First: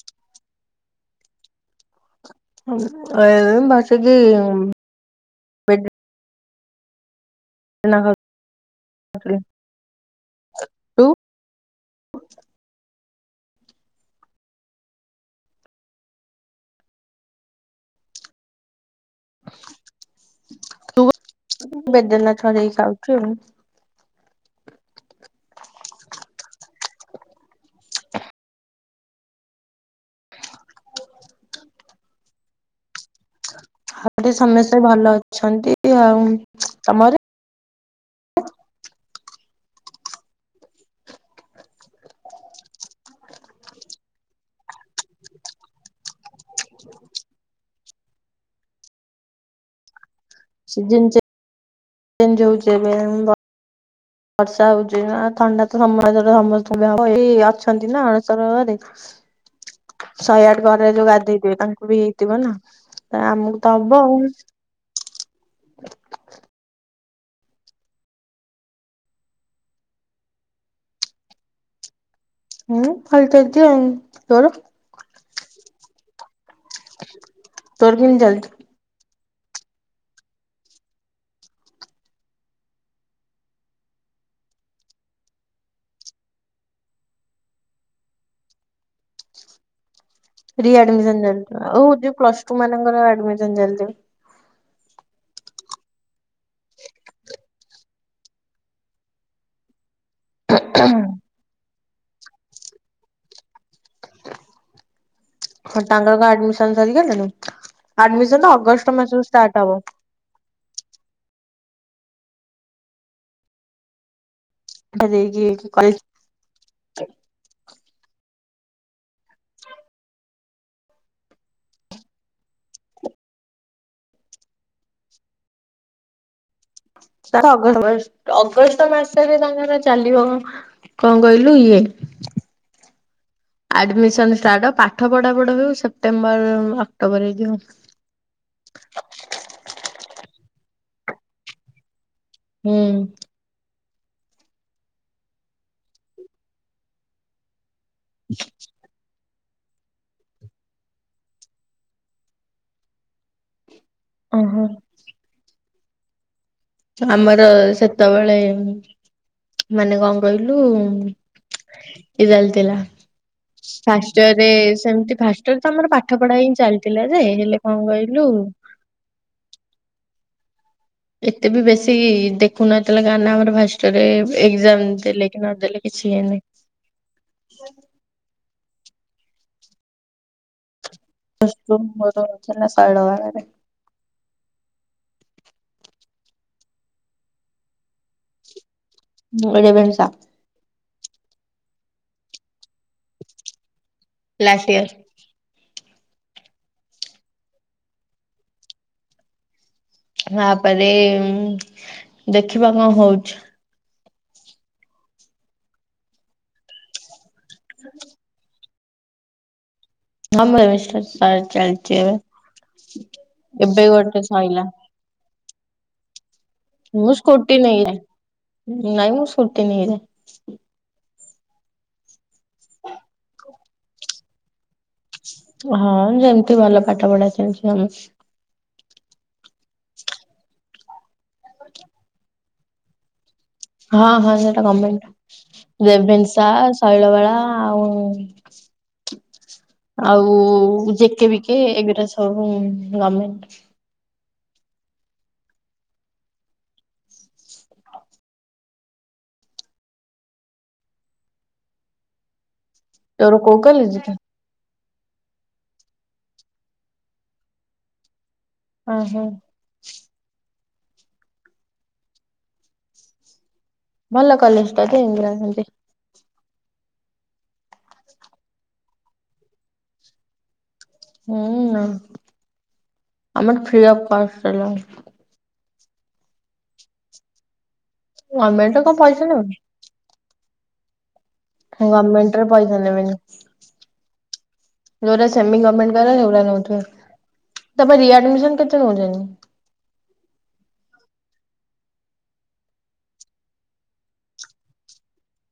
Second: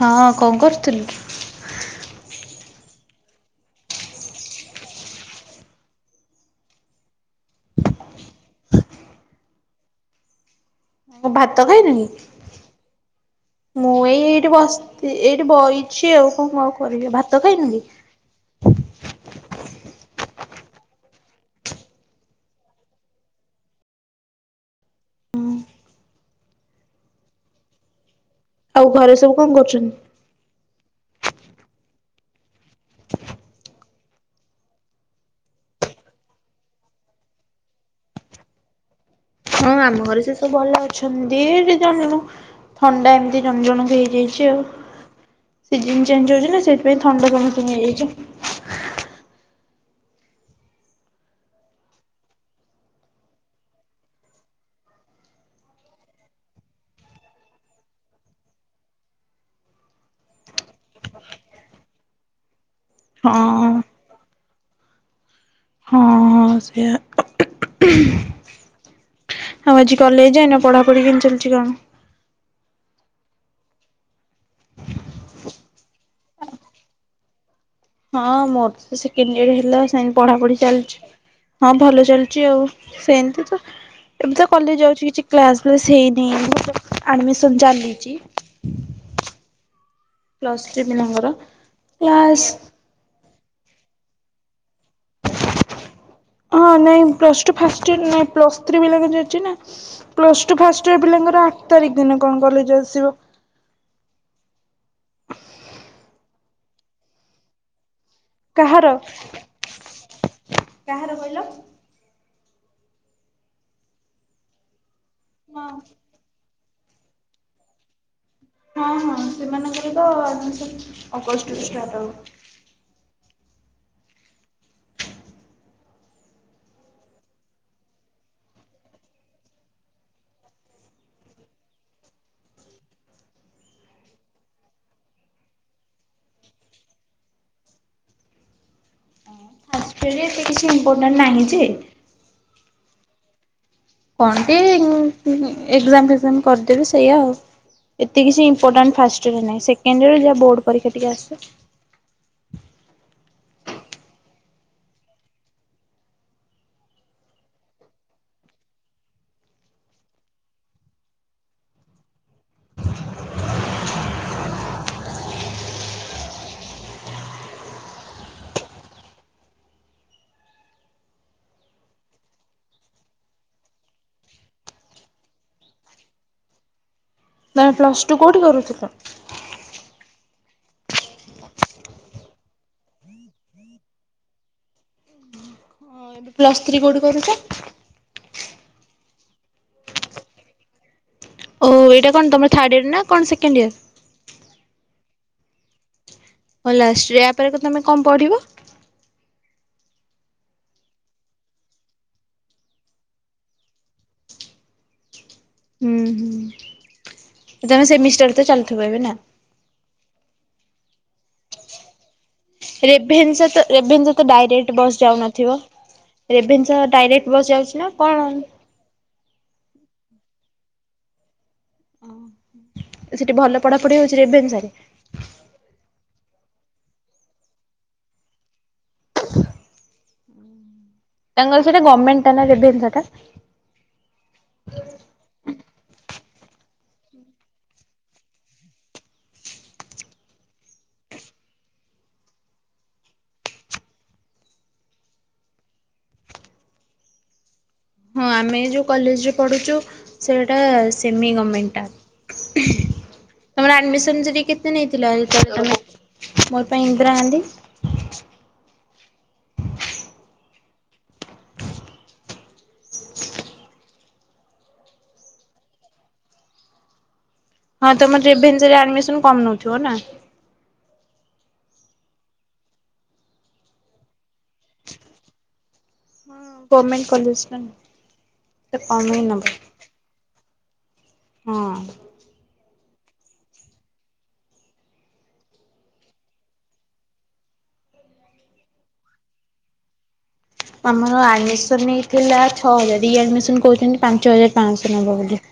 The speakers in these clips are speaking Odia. ହଁ କଣ କରୁଥିଲୁ। ଏ ବସୀ କି। [unintelligible] ତୁ ମୁଁ ଭାତ ଖାଇଲି। [inaudible] ମୁଁ ଏଇ ଏଇଠି ବସି ଏଇଠି ବହିଛି ଆଉ କଣ କଣ କରିବି ଭାତ ଖାଇନି କି। ତୁ ବେଦନାଥ ହରେଇ ଖାଉଛୁ ଉ। ଆଉ ଘରେ ସବୁ କଣ କରୁଛନ୍ତି? ହରେ ସମସ୍ତେ ଭଲ ଅଛନ୍ତି ଆଉ ତମର। ହଁ ଆମ ଘରେ ସେ ସବୁ ଭଲ ଅଛନ୍ତି ଜାଣିନୁ। ଥଣ୍ଡା ଏମିତି ଜଣ ଜଣଙ୍କୁ ହେଇଯାଇଛି ଆଉ। ସିଜନ ଚେଞ୍ଜ ହଉଛି ନା ସେଥିପାଇଁ ଥଣ୍ଡା ସମସ୍ତଙ୍କୁ ହେଇଯାଇଛି। ସିଜନ ଛୁ ଏବେ ବର୍ଷା ହଉଛି ନା ଥଣ୍ଡା ତ ସମୟ ସମସ୍ତ ଏଇ ଅଛନ୍ତି ନା ଅଣଶରରେ। ଶହେ ଆଠ ଘରେ ଯୋଉ ଗାଧେଇଥିବେ ତାଙ୍କୁ ବି ହେଇଥିବ ନା ଆମକୁ ହଁ ତ ହବ ଆଉ। ହଁ ହଁ ସେ ଆଉ ଆଜି କଲେଜ ଯାଇନ ପଢା ପଢି ଚାଲିୁଛି କଣ? ହୁଁ ହଲତାଇତି ତୋର? ତୋର କେମିତି ହଁ ଚାଲିଛି? ମୋର ତ ସେକେଣ୍ଡ ଇୟର ହେଲା ସେମତି ପଢା ପଢି ଚାଲିଛି। ହଁ ଭଲ ଚାଲିଛି ଆଉ ସେମିତି ତ ଏମିତି ତ କଲେଜ ଯାଉଛି କିଛି କ୍ଲାସ ବ୍ଲାସ୍ ହେଇନି ମୁଁ ଆଡମିସନ ଚାଲିଛି। ପ୍ଲସ୍ ରି ଥ୍ରୀ ଆଡ୍ମିଶନ ପିଲାଙ୍କର ଚାଲିଛି ଆଉ ହଉ କ୍ଲାସ୍ ପ୍ଲଟୁ ମାନଙ୍କର ଆଡମିଶନ ଚାଲିଛି। [inaudible] ହଁ ନାଇଁ ପ୍ଲସ ଟୁ ଫାଷ୍ଟ ଇଅର୍ ନାଇ ପ୍ଲସ ଥ୍ରି ପିଲାଙ୍କର ଅଛି ନା। ପ୍ଲସ୍ ଟୁ ଫାଷ୍ଟ ଇୟର ପିଲାଙ୍କର ଆଠ ତାରିଖ ଦିନ କଣ କଲେଜ ଆସିବ? ହଁ ତାଙ୍କର ଆଡମିସନ ସରିଗଲେଣି ଆମିନ କାହାର? ଅଗଷ୍ଟ ମାସରୁ ଷ୍ଟାର୍ଟ ହବ। କାହାର କହିଲ? ଏଟା ଦେଇକି ହଁ ଯାଇଛି କଲେଜ। ହଁ ହଁ ସେମାନଙ୍କର ତ ଅଗଷ୍ଟ ଷ୍ଟାର୍ଟ ହବ। ଅଗଷ୍ଟ ମାସରେ ତାଙ୍କର ଚାଲିବ। କଣ କହିଲୁ ଇଏ? ଆଡମିସନ ଷ୍ଟାର୍ଟ ପାଠ ପଢାପଢା ହଉ ସେପ୍ଟେମ୍ବର ଅକ୍ଟୋବର ହେଇଯିବ। ହଷ୍ଟେଲରେ ଏତେ କିଛି ଇମ୍ପୋର୍ଟାଣ୍ଟ ନାହିଁ ଯେ ହୁଁ। କଣନ୍ତି ଏକ୍ଜାମ ଫକ୍ସାମ କରିଦେବି ସେଇଆ ଆଉ। ଏତେ କିଛି ଇମ୍ପୋଟାଣ୍ଟ ଫାଷ୍ଟ ରେ ନାହିଁ ସେକେଣ୍ଡ ରେ ଯାହା ବୋର୍ଡ ପରୀକ୍ଷା ଟିକେ ଅଛି। ଉଁ ହୁଁ। ଆମର ସେତେବେଳେ ମାନେ କଣ କହିଲୁ କି ଚାଲିଥିଲା? ଫାଷ୍ଟ ଇୟରରେ ସେମିତି ଫାଷ୍ଟ ଇୟର ତମର ପାଠ ପଢା ହିଁ ଚାଲିଥିଲା ଯେ ହେଲେ କଣ କହିଲୁ? ଏତେ ବି ବେଶୀ ଦେଖୁନାହାଥିଲା କାଁ ଆମର ଭାଷ୍ଟରେ ଏକ୍ଜାମ ଦେଲେ କି ନ ଦେଲେ କିଛି ହେଇନିଁ। ନାଇ ପ୍ଲସ୍ ଟୁ କଉଠି କରୁଥିଲ? ମର ନା ସାଇଳ ବାଳାରେ। ଏବେ ପ୍ଲସ୍ ଥ୍ରୀ କୋଉଠି କରୁଛ? ମୁଁ ରେଭେନ୍ସା। ଓ ଏଇଟା କଣ ତମ ଥାର୍ ୟର ନା କଣ ସେକେଣ୍ଡ ଇୟର? Last year. ହଁ ଲାଷ୍ଟ ଇୟର ଆ ପରେ ତମେ କଣ ପଢିବ? ତାପରେ ଦେଖିବା କଣ ହଉଛି? ହୁଁ ହୁଁ ତମେ ସେମିଷ୍ଟାର ତ ଚାଲିଥିବ ଏବେ ନା? ହଁ ମୁଁ ସେମିଷ୍ଟାର ଚାଲିଛି ଏବେ। ରେଭେନ୍ସା ତ ଏବେ ରେଭେନ୍ସା ଗୋଟେ ତ ସଇଲା ଡାଇରେକ୍ଟ ବସ୍ ଯାଉନଥିବ ରେଭେନ୍ସା ସହ ମୁଁ ଡାଇରେକ୍ଟ ବସ ସ୍କୁଟି ଯାଉଛି ନା ନେଇଯାଏ କଣ? ନାଇଁ ମୁଁ ଛୁଟି ନେଇଯାଏ। ସେଠି ଭଲ ପଢା ପଢି ହଉଛି ରେଭେନ୍ସା ସାରେ? ହଁ ଯେମତି ଭଲ ପାଠ ପଢା ସେମିତି। ତାଙ୍କର ସେଇଟା ଗର୍ମେଣ୍ଟ ଟା ନା ରେଭେନ୍ସା ଟା? ହଁ ହଁ ସେଇଟା ଗମେଣ୍ଟ। ରେଭେନ୍ସା ଶୈଳବାଳା ଆଉ ଆଉ ଜିକେ ବିିକେ ଏଗୁଡା ସବୁ ଗମେଟ୍। ହଁ ଆମେ ଏ ଯୋଉ କଲେଜରେ ପଢୁଛୁ ସେଇଟା ସେମି ଗମେଣ୍ଟ ଟା। ତୋର କୋଉ ତମର କଲେଜ କି? ଆଡମିସନ ଯଦି କେ [unintelligible] ନେଇଥିଲ [unintelligible] ମୋର ପା ଇନ୍ଦିରା ଗାନ୍ଧୀ। ଓ ହଁ। ଭଲ କଲେଜ ଟା ଯେ ଇନ୍ଦିରାଗାନ୍ଧୀ। ହଁ ତମେ ରିଭେନସାରେ ଆଡମିସନ କରୁ ନଥିବ ନା। ମୁଁ ନା ଆମର ଫ୍ରି ଅଫ କଷ୍ଟ ହେଲାନି। ଗମେଣ୍ଟ କଲେଜ ନ। ଗମେଟରେ କଣ ପଇସ ନେବେ। ହଁ ଗମେଣ୍ଟରେ ପାଇସା ନେବେନି। ଯୋଉରା ସେମି ଗମେଣ୍ଟ ଦ୍ୱାରା ସେଉଡା ନୋଉଥିବେ। ତମ ରିଆଡମିସନ କେତେ ନଉଚନ୍ତି? ଆମର ଆଡ଼ମିସନ ହେଇଥିଲା ଛଅ ହଜାର ରି ଆଡ଼ମିସନ କହୁଛନ୍ତି ପାଞ୍ଚ ହଜାର ପାଶହ ନେବ ବୋଲି।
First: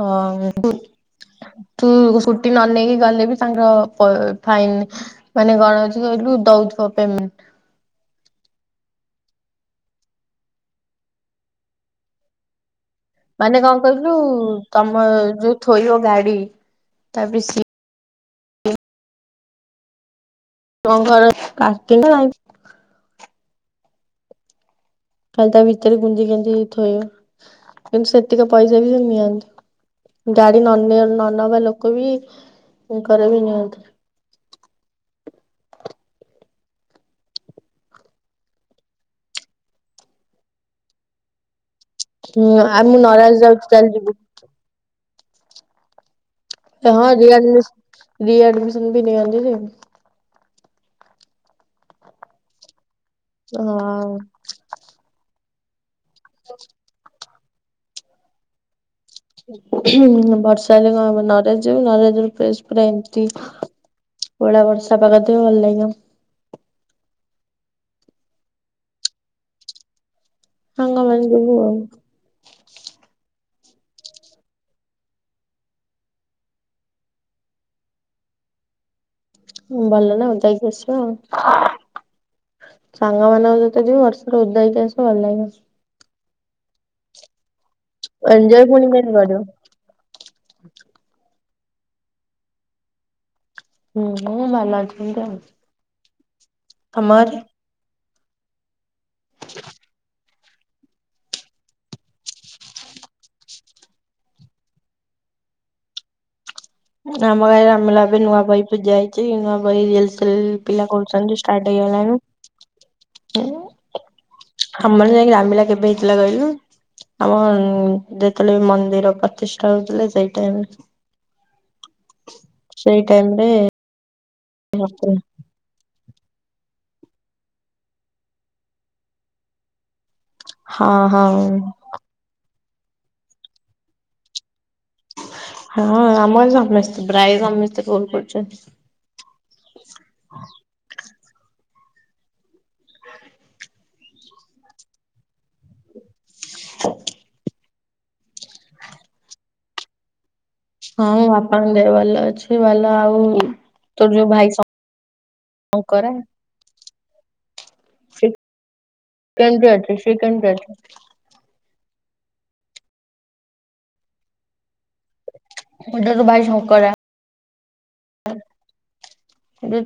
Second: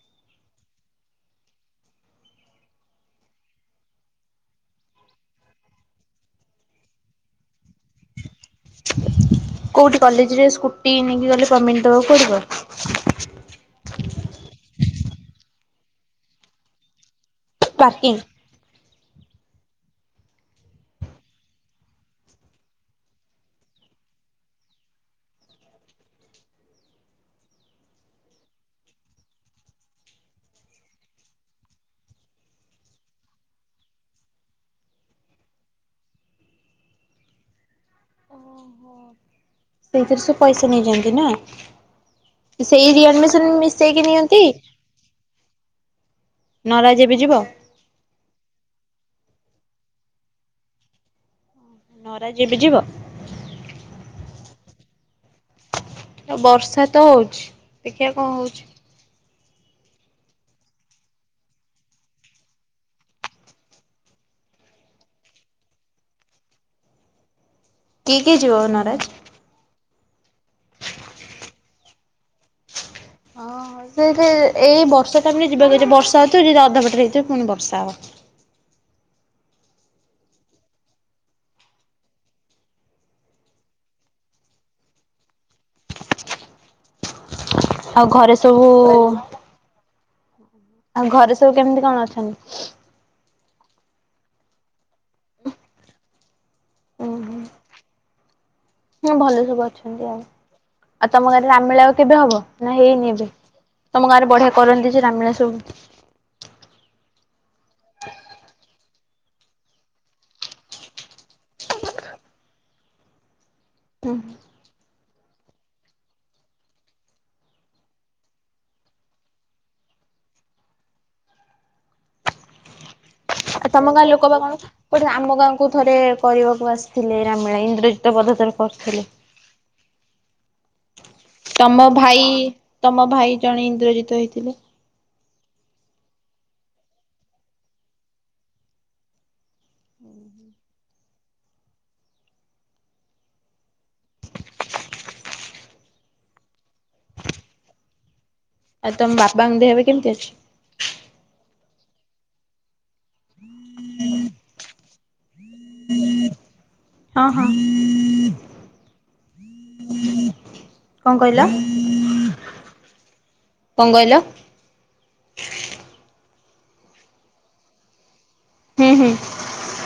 ହଁ [unintelligible] ତୁ ସ୍କୁଟି ନ ନେଇକି ଗଲେ ବି ତାଙ୍କ ପ ଫାଇନ୍। ମାନେ ଗଣ ଅଛି କହିଲୁ ଦଉଥିବ ପେମେଣ୍ଟ। କୋଉଠି କଲେଜରେ ସ୍କୁଟି ନେଇକି ଗଲେ ସମିନ ଦବାକୁ ପଡିବ। ମାନେ କଣ କିହିିଲୁ ତମ ଯୋଉ ଥୋଇବ ଗାଡି ତାପରେ ସି ପାର୍କିଂ [unintelligible] [unintelligible] ଖାଲି ତା ଭିତରେ ଗୁଞ୍ଜି ଗାଞ୍ଜି ହେଇକି ଥୋଇବା କିନ୍ତୁ ସେତିକ ପଇସା ବି ସେ ନିଅନ୍ତି। ଗାଡି ନନିଅ ନ ନେବା ଲୋକ ବି ଘରେ ବି ନିଅନ୍ତି। ଓହୋ ସେଇଥିରେ ସେ ପଇସା ନେଇଯାନ୍ତି ନା। ହୁଁ ଆଉ ସେଇ ମୁଁ ନରାଜ ରିଆଡମିସନ ଯାଉଛି ଚାଲ ମିସେଇକି ଯିବୁ ନିଅନ୍ତି। ନରାଜ ହଁ ଏବେ ଯିବ ରିଆଡମିସ ରିଆଡମିସନ୍ ବି ନିଅନ୍ତି ଯେ। ନରାଜ ଏବେ ଯିବ [unintelligible] [inaudible] ବର୍ଷା ତ ହଉଛି ଦେଖିଆ କଣ ହଉଛି। ବର୍ଷା ହେଲେ କଣ ହବ ନରାଜ ଯିବୁ ନରାଜ ରୁ ଫେସ୍ ପୁରା ଏମିତି ପଳା ବର୍ଷା ପାାଗ ଥିବ ଭଲ ଲାଗିବ। କିଏ କିଏ ଯିବ ନରାଜ? ସାଙ୍ଗମାନେ ଜିବୁ ଆଉ। ହଁ ସେଇ ଏଇ ଏଇ ବର୍ଷା ଟାଇମ ରେ ଯିବା କଥା ନୁହେଁ ବର୍ଷା ହଉଥିବ ଯିଏ ଅଧା ବାଟରେ ହେଇଥିବ ପୁଣି ବର୍ଷା ହବ। ଭଲ ନା ଆଉ ଓଦା ହେଇକି ଆସିବା ଆଉ। ସାଙ୍ଗ ମାନଙ୍କ ସହିତ ଯିବୁ ବର୍ଷାରେ ଓଦାହେଇକି ଆସିବୁ ଭଲ ଲଗିବ। ଆଉ ଘରେ ଏଞ୍ଜୟ ସବୁ ପୁଣି କେମିତି କରିବୁ। ଆଉ ଘରେ ସବୁ କେମିତି କଣ ଅଛନ୍ତି? ହୁଁ ହୁଁ ଭଲ ଅଛନ୍ତି ଆଉ। ଉଁ ତମ ଘରେ। ହୁଁ। ହଁ ଭଲ ସବୁ ଅଛନ୍ତି ଆଉ ଆଉ ତମ ଘରେ ରାମେଳା ଆଉ କେବେ ହବ ନା ହେଇନି ଏବେ। ତମ ଗାଁରେ ବଢିଆ କରନ୍ତି ଯେ ରାମେଳା ସବୁ। ଆମ ଗାଁରେ ରାମ ମେଲା ବହି ନୂଆ ବହି ପୂଜା ହେଇଛି ନୂଆ ବହି ରିୟଲ ସିହଲ ପିଲା କରୁଛନ୍ତି ଷ୍ଟାର୍ଟ ହେଇଗଲାଣି। ଉଁ ଉଁହୁଁ ଆମାର ଯାଇକି ରାମମେଲା କେବେ ହେଇଥିଲା କହିଲୁ? ଆମ ଉଁ ଯେତେବେଳେ ମନ୍ଦିର ପ୍ରତିଷ୍ଠା ହେଉଥିଲେ ସେଇ ଟାଇମ୍ ରେ। ସେଇ ଟାଇମ ରେ ଆଉ ତମ ଗାଁ ଲୋକ ବା କଣ କୋଠି ହଁ ଆମ ଗାଁକୁ ଥରେ କରିବାକୁ ଆସିଥିଲେ ରାମଲୀଳା ଇନ୍ଦ୍ରଜିତ ବଧ ଥରେ କରିଥିଲେ। ହଁ ହଁ। ତମ ଭାଇ, ତମ ଭାଇ ଜଣେ ଇନ୍ଦ୍ରଜିତ ହେଇଥିଲେ। ହଁ ଆମର ସମସ୍ତେ ବ୍ରାୟ ସମସ୍ତେ ଭୁଲ କରୁଛନ୍ତି। ହୁଁୁ [inaudible] ଆଉ ତମ ବାପାଙ୍କଙ ଦେହ ହେବେ କେମିତି ଅଛି? ହଁଁ ବାପାଙ୍କ ଦେହ ଭଲ ଅଛି ଭଲ ଆଉ ତୋର ଯୋଉ ଭାଇ ଆଉ କର। ଓଁହଁ। କେମିତି ଅଛି ସେ କେମିତି ଅଛି? କଣ କହିଲ? କଣ କହିଲ? ମୋଟା ତ ଭାଇ ଶଙ୍କରା। ହୁଁ ହୁଁ ହୁଁ।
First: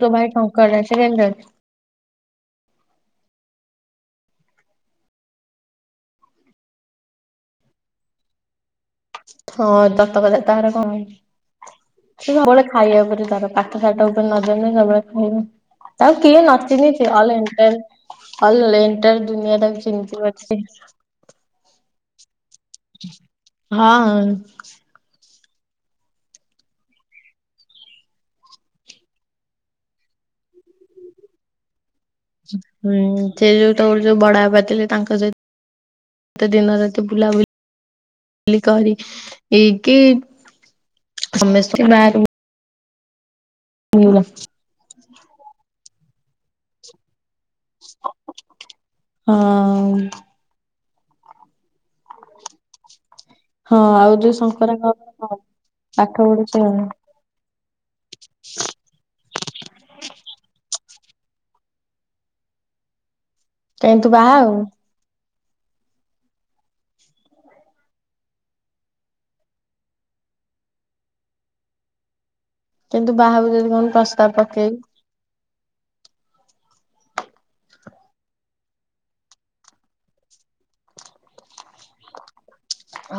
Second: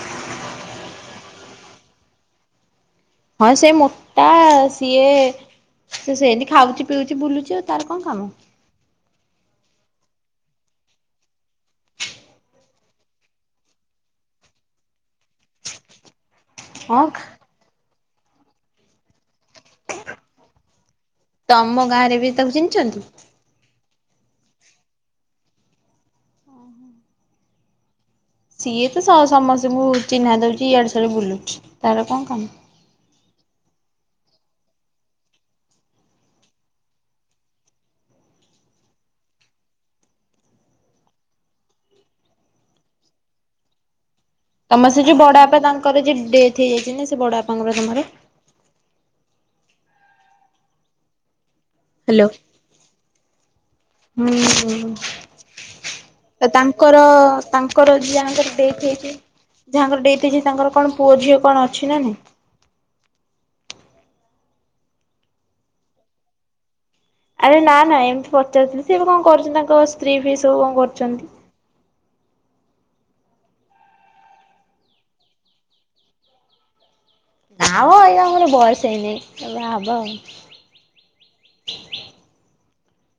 ତୁ ଭାଇ କଙ୍କଡ଼ା ନା ସେ [unintelligible] ହଁ ସେ ମୋଟା ସିଏ ସେ ସେମିତି ଖାଉଛି ପିଉଛି ବୁଲୁଛି ଆଉ ତାର କଣ କାମ। ହଁ ଦତ କଥା ତାର କଣ ହେଇଛି? ସେ ସବୁବେଳେ ଖାଇବା ଉପରେ ତାର ପାଠସାଠ ଉପରେ ନଜର ନାହିଁ ସବୁବେଳେ ଖାଇବା ତାକୁ କିଏ ନ ହଁ ଚିହ୍ନିଚି ଅଲ ଏଣ୍ଟାର ଅଲ ଏଣ୍ଟାର ଦୁନିଆ ତାକୁ ଚିହ୍ନିକି ବସିଛି। ତମ ଗାଁ ରେ ବି ତାକୁ ଚିହ୍ନିଛନ୍ତି। ହଁ। [inaudible] ସିଏ ତ ସମସ୍ତଙ୍କୁ ଚିହ୍ନା ଦେଉଛି ଇଆଡେ ସଆଡେ ବୁଲୁଛି ତାର କଣ କାମ। ହୁଁ ସେ ଯୋଉ ତୋର ଯୋଉ ବଡବାପା ଥିଲେ ତାଙ୍କ ସହିତ ତ ଦିନରାତି ବୁଲାବୁଲିୁ କରିକି ସମସ୍ତେ ବାହାରେ [unintelligible] ତମର ସେ ଯୋଉ ବଡବାପା ତାଙ୍କର ଯଉ ଡେଥ୍ ହେଇ ଯାଇଛି ନା ସେ ବଡ ବାପା ହଁ। ହ୍ୟାଲୋ। ହଁ ଆଉ ଯୋଉ ଶଙ୍କରାଙ୍କ ହୁଁ ପାଠ ତ ପଢୁଛି ଆଉ। ତାଙ୍କର ତାଙ୍କ ଙ୍କର ଯାହାଙ୍କର ଡେଥ ହେଇଛି ଯାହାଙ୍କର ଡେଥ ହେଇଛି ତାଙ୍କର କଣ ପୁଅଝିଅ କଣ ଅଛି ନାଇଁ? କାଇଁ ତୁ ବାହା ହବୁ? ଆରେ ନା ନା ଏମିତି ପଚାରୁଥିଲି ସେ ଏବେ କଣ କରୁଛନ୍ତି ତାଙ୍କ ସ୍ତ୍ରୀ ଫି ସବୁ କଣ କରୁଛନ୍ତି? କିନ୍ତୁ ବାହାଘକୁ ଯଦି କହୁନୁ ପ୍ରସ୍ତାବ ପକେଇବି। ନା ବ ଏଇନା ମୋର ବୟସ ହେଇନି ବା ହବା ଆଉ।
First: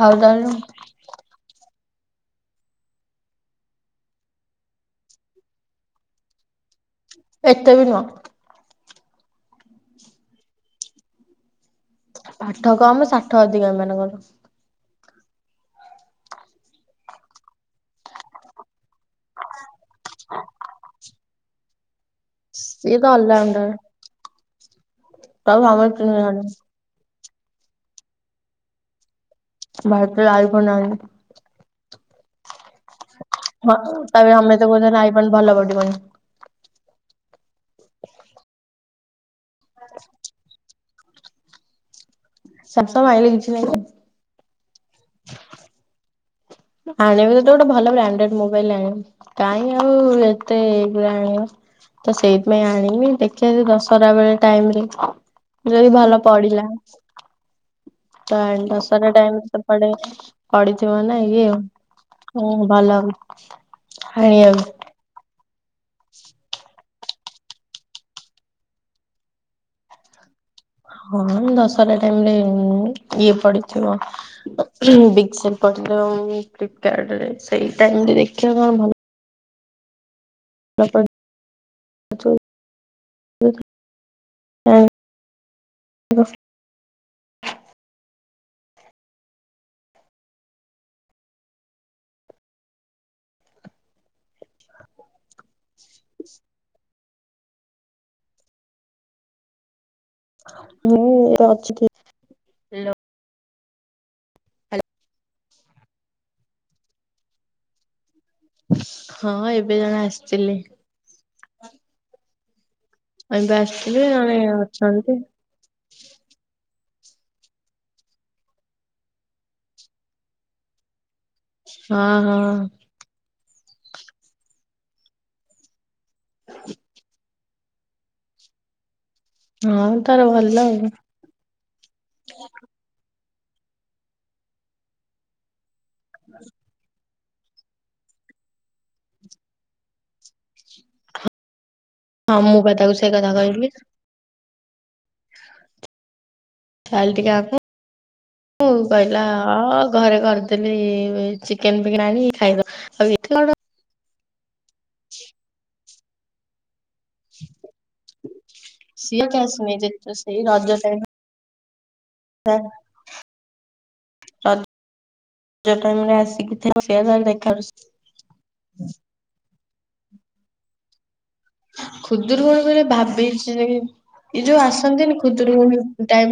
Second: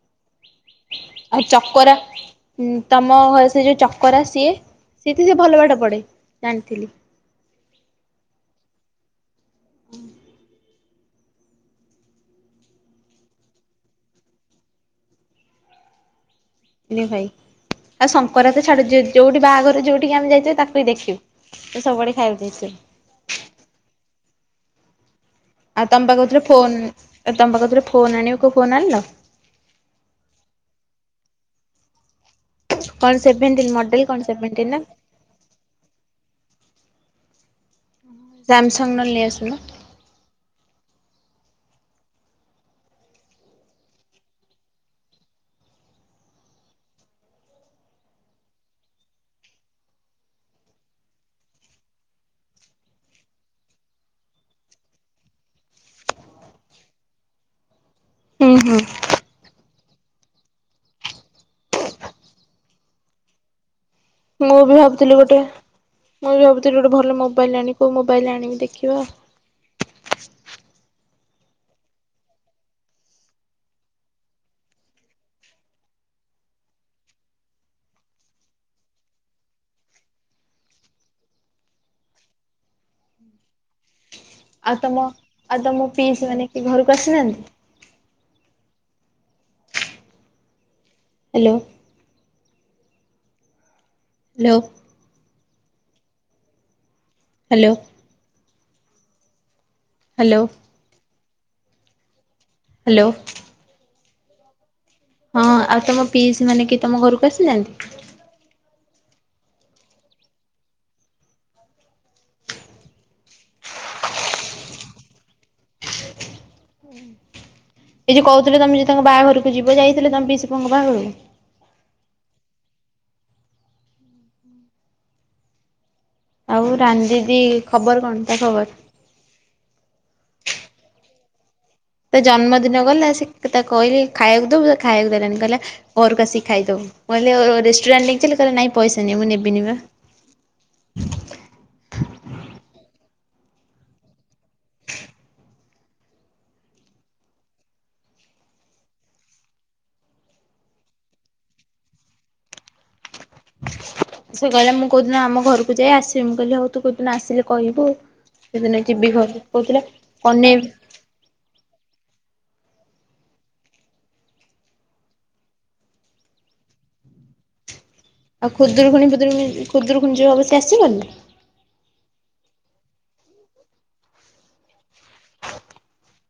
ହଉ ତାହେଲେ। ଆଉ ଚକରା। ଉଁ ତମ ଘରେ ସେ ଯୋଉ ଚକରା ସିଏ ସେଠି ସେ ଭଲ ପାଠ ପଢେ ଜାଣିଥିଲି। ଏତେ ବି ନୁହଁ। ପାଠ କମ ସାଠ ଅଧିକ ଏମାନଙ୍କର। ନେ ଭାଇ ଆଉ ଶଙ୍କରାତ ଛାଡ ଯେ ଯୋଉଠି ବାହାଘର ଯୋଉଠିକି ଆମେ ଯାଇଥିବୁ ତାକୁ ଇ ଦେଖିବୁ। ସେ ସବୁଆଡେ ଖାଇଆକୁ ଯାଇଥିବ। All rounder. ଆଉ ତମେ ପାକହୁଥିଲ ଫୋନ୍, ଆ ତମେ ପା କୋହୁଥିଲ ଫୋନ୍ ଆଣିବ କୋଉ ଫୋନ୍ ଆଣିଲ? ଭାବୁଚି ଆଇ ଫୋନ୍ ଆଣିବି। କଣ ସେବେନ ହଁ ତାପରେ ହମତେ କହୁଛନ୍ତି ଆାଇ ପନ ଭଲ ପଡିବନି। ସ୍ୟାମସଙ୍ଗ ନହେଲେ ନେଇ ଆସୁନ। ସାମସଙ୍ଗ ଆଇଁଲେ କିଛି ନାଇଁଯେ। ଆଣିବି ତ ତ ଗୋଟେ ଭଲ ବ୍ରାଣ୍ଡେଡ ମୋବାଇଲ ଆଣିବ କାହିଁ ଆଉ ଏତେ ଏଇଗୁରା ଆଣିବ। ତ ସେଇଥିପାଇଁ ଆଣିବି ଦେଖିବା ଦଶରା ବେଳେ ଟାଇମରେ। ଯଦି ଭଲ ପଡ଼ିଲା। ତ ହୁଁ ହୁଁ ଦଶରା ଟାଇମ ସେପଡେ ପଡିଥିବ ନା ଇଏ ହୁଁ ଭଲ ଲାଗୁ ମୁଁ ବି ଭାବୁଥିଲି ଗୋଟେ ମୁଁ ବି ଭାବୁଥିଲି ଗୋଟେ ଭଲ ମୋବାଇଲ ଆଣିବି। କୋଉ ମୋବାଇଲ ଆଣିବି ଦେଖିବା। ହଁ ଦଶହରା ଟାଇମ ରେ ଇଏ ପଡିଥିବ। ଡିକ୍ସଲ ପଡିଲେ ଫିଲପିକାଡରେ ସେଇ ଟାଇମରେ ଦେଖିବା କଣ ଭଲ [unintelligible] ଆଉ ତମ ଆ ତମ ପିଇସି ମାନେ କେଇ ଘରକୁ ଆସିନାହାନ୍ତି। ହାଲୋ ଲୋ [inaudible] ହାଲୋ। ହାଲୋ। [unintelligible] ହାଲୋ। ହା ହଁ ଆଉ ତମ ପିଇସି ମାନେ କି ତମ ଘରକୁ ଆସିନାନ୍ତି? ହଁ ଏବେ ଜଣେ ଆସଥିଲେ। ଅବିକା ଏବେ ଆସଥିଲେ ଜଣେ ଅଛନ୍ତି। ଏ ଯୋଉ କହୁଥିଲେ ତମେ ଯି ତାଙ୍କ ବାହାଘରକୁ ଯିବ ଯାଇଥିଲ ତମ ପିସିସି ପୁଅ ବାହାଘରକୁ? ହଁ ହଁ। ଆଉ ରାଣୀ ଦିଦି ଖବର କଣ ତା ଖବର? ହଁ ତାର ଭଲ ଆଉ। ତା ଜନ୍ମଦିନ ଗଲା ସେ କ ତା କହିଲି ଖାଇଆକୁ ଦବୁ ଖାଇଆକୁ ଦେଲାନି କହିଲା ଘରକୁ ଆଶିକି ଖାଇଦବୁ, କହିଲ ଅଉ ରେଷ୍ଟୁରାଣ୍ଟ ନେଇ କି ଚାଲ କହିଲା ନାଇଁ ପଇସା ନାଇଁ ମୁଁ ନେବିନି ବା। ହଁ, ମୁଁ ପା ତାକୁ ସେ କଥା କହିଲି। କାଲି ଟିକେ କହିଲା ହଁ ଘରେ କରିଦେଲିି ଚିକେନ ଫିକେନ୍ ଆଣିକି ଖାଇଦେବୁ। [inaudible] ସେ କହିଲା ମୁଁ କଉଦିନ ଆମଘରକୁ ଯାଏ ଆସିବୁ। ମୁଁ କହିଲି ତୁ କୋଉ ଦିନ ଆସିଲେ କହିବୁ। ସେଦିନ ଯିବି ସିଏ କହୁ କ୍ୟାସ କହୁଥିଲେ ନେଇ ସେଇ ପନିର ହଁ। ରଜ ଟାଇମରେ ଆଉ ଖୁଦରୁକୁଣି ଫୁଦୁରୁକୁଣୀ ଖୁଦୁରୁକୁଣୀ ଯୋଉ ହବ ସେ ଆସିବନି? [inaudible]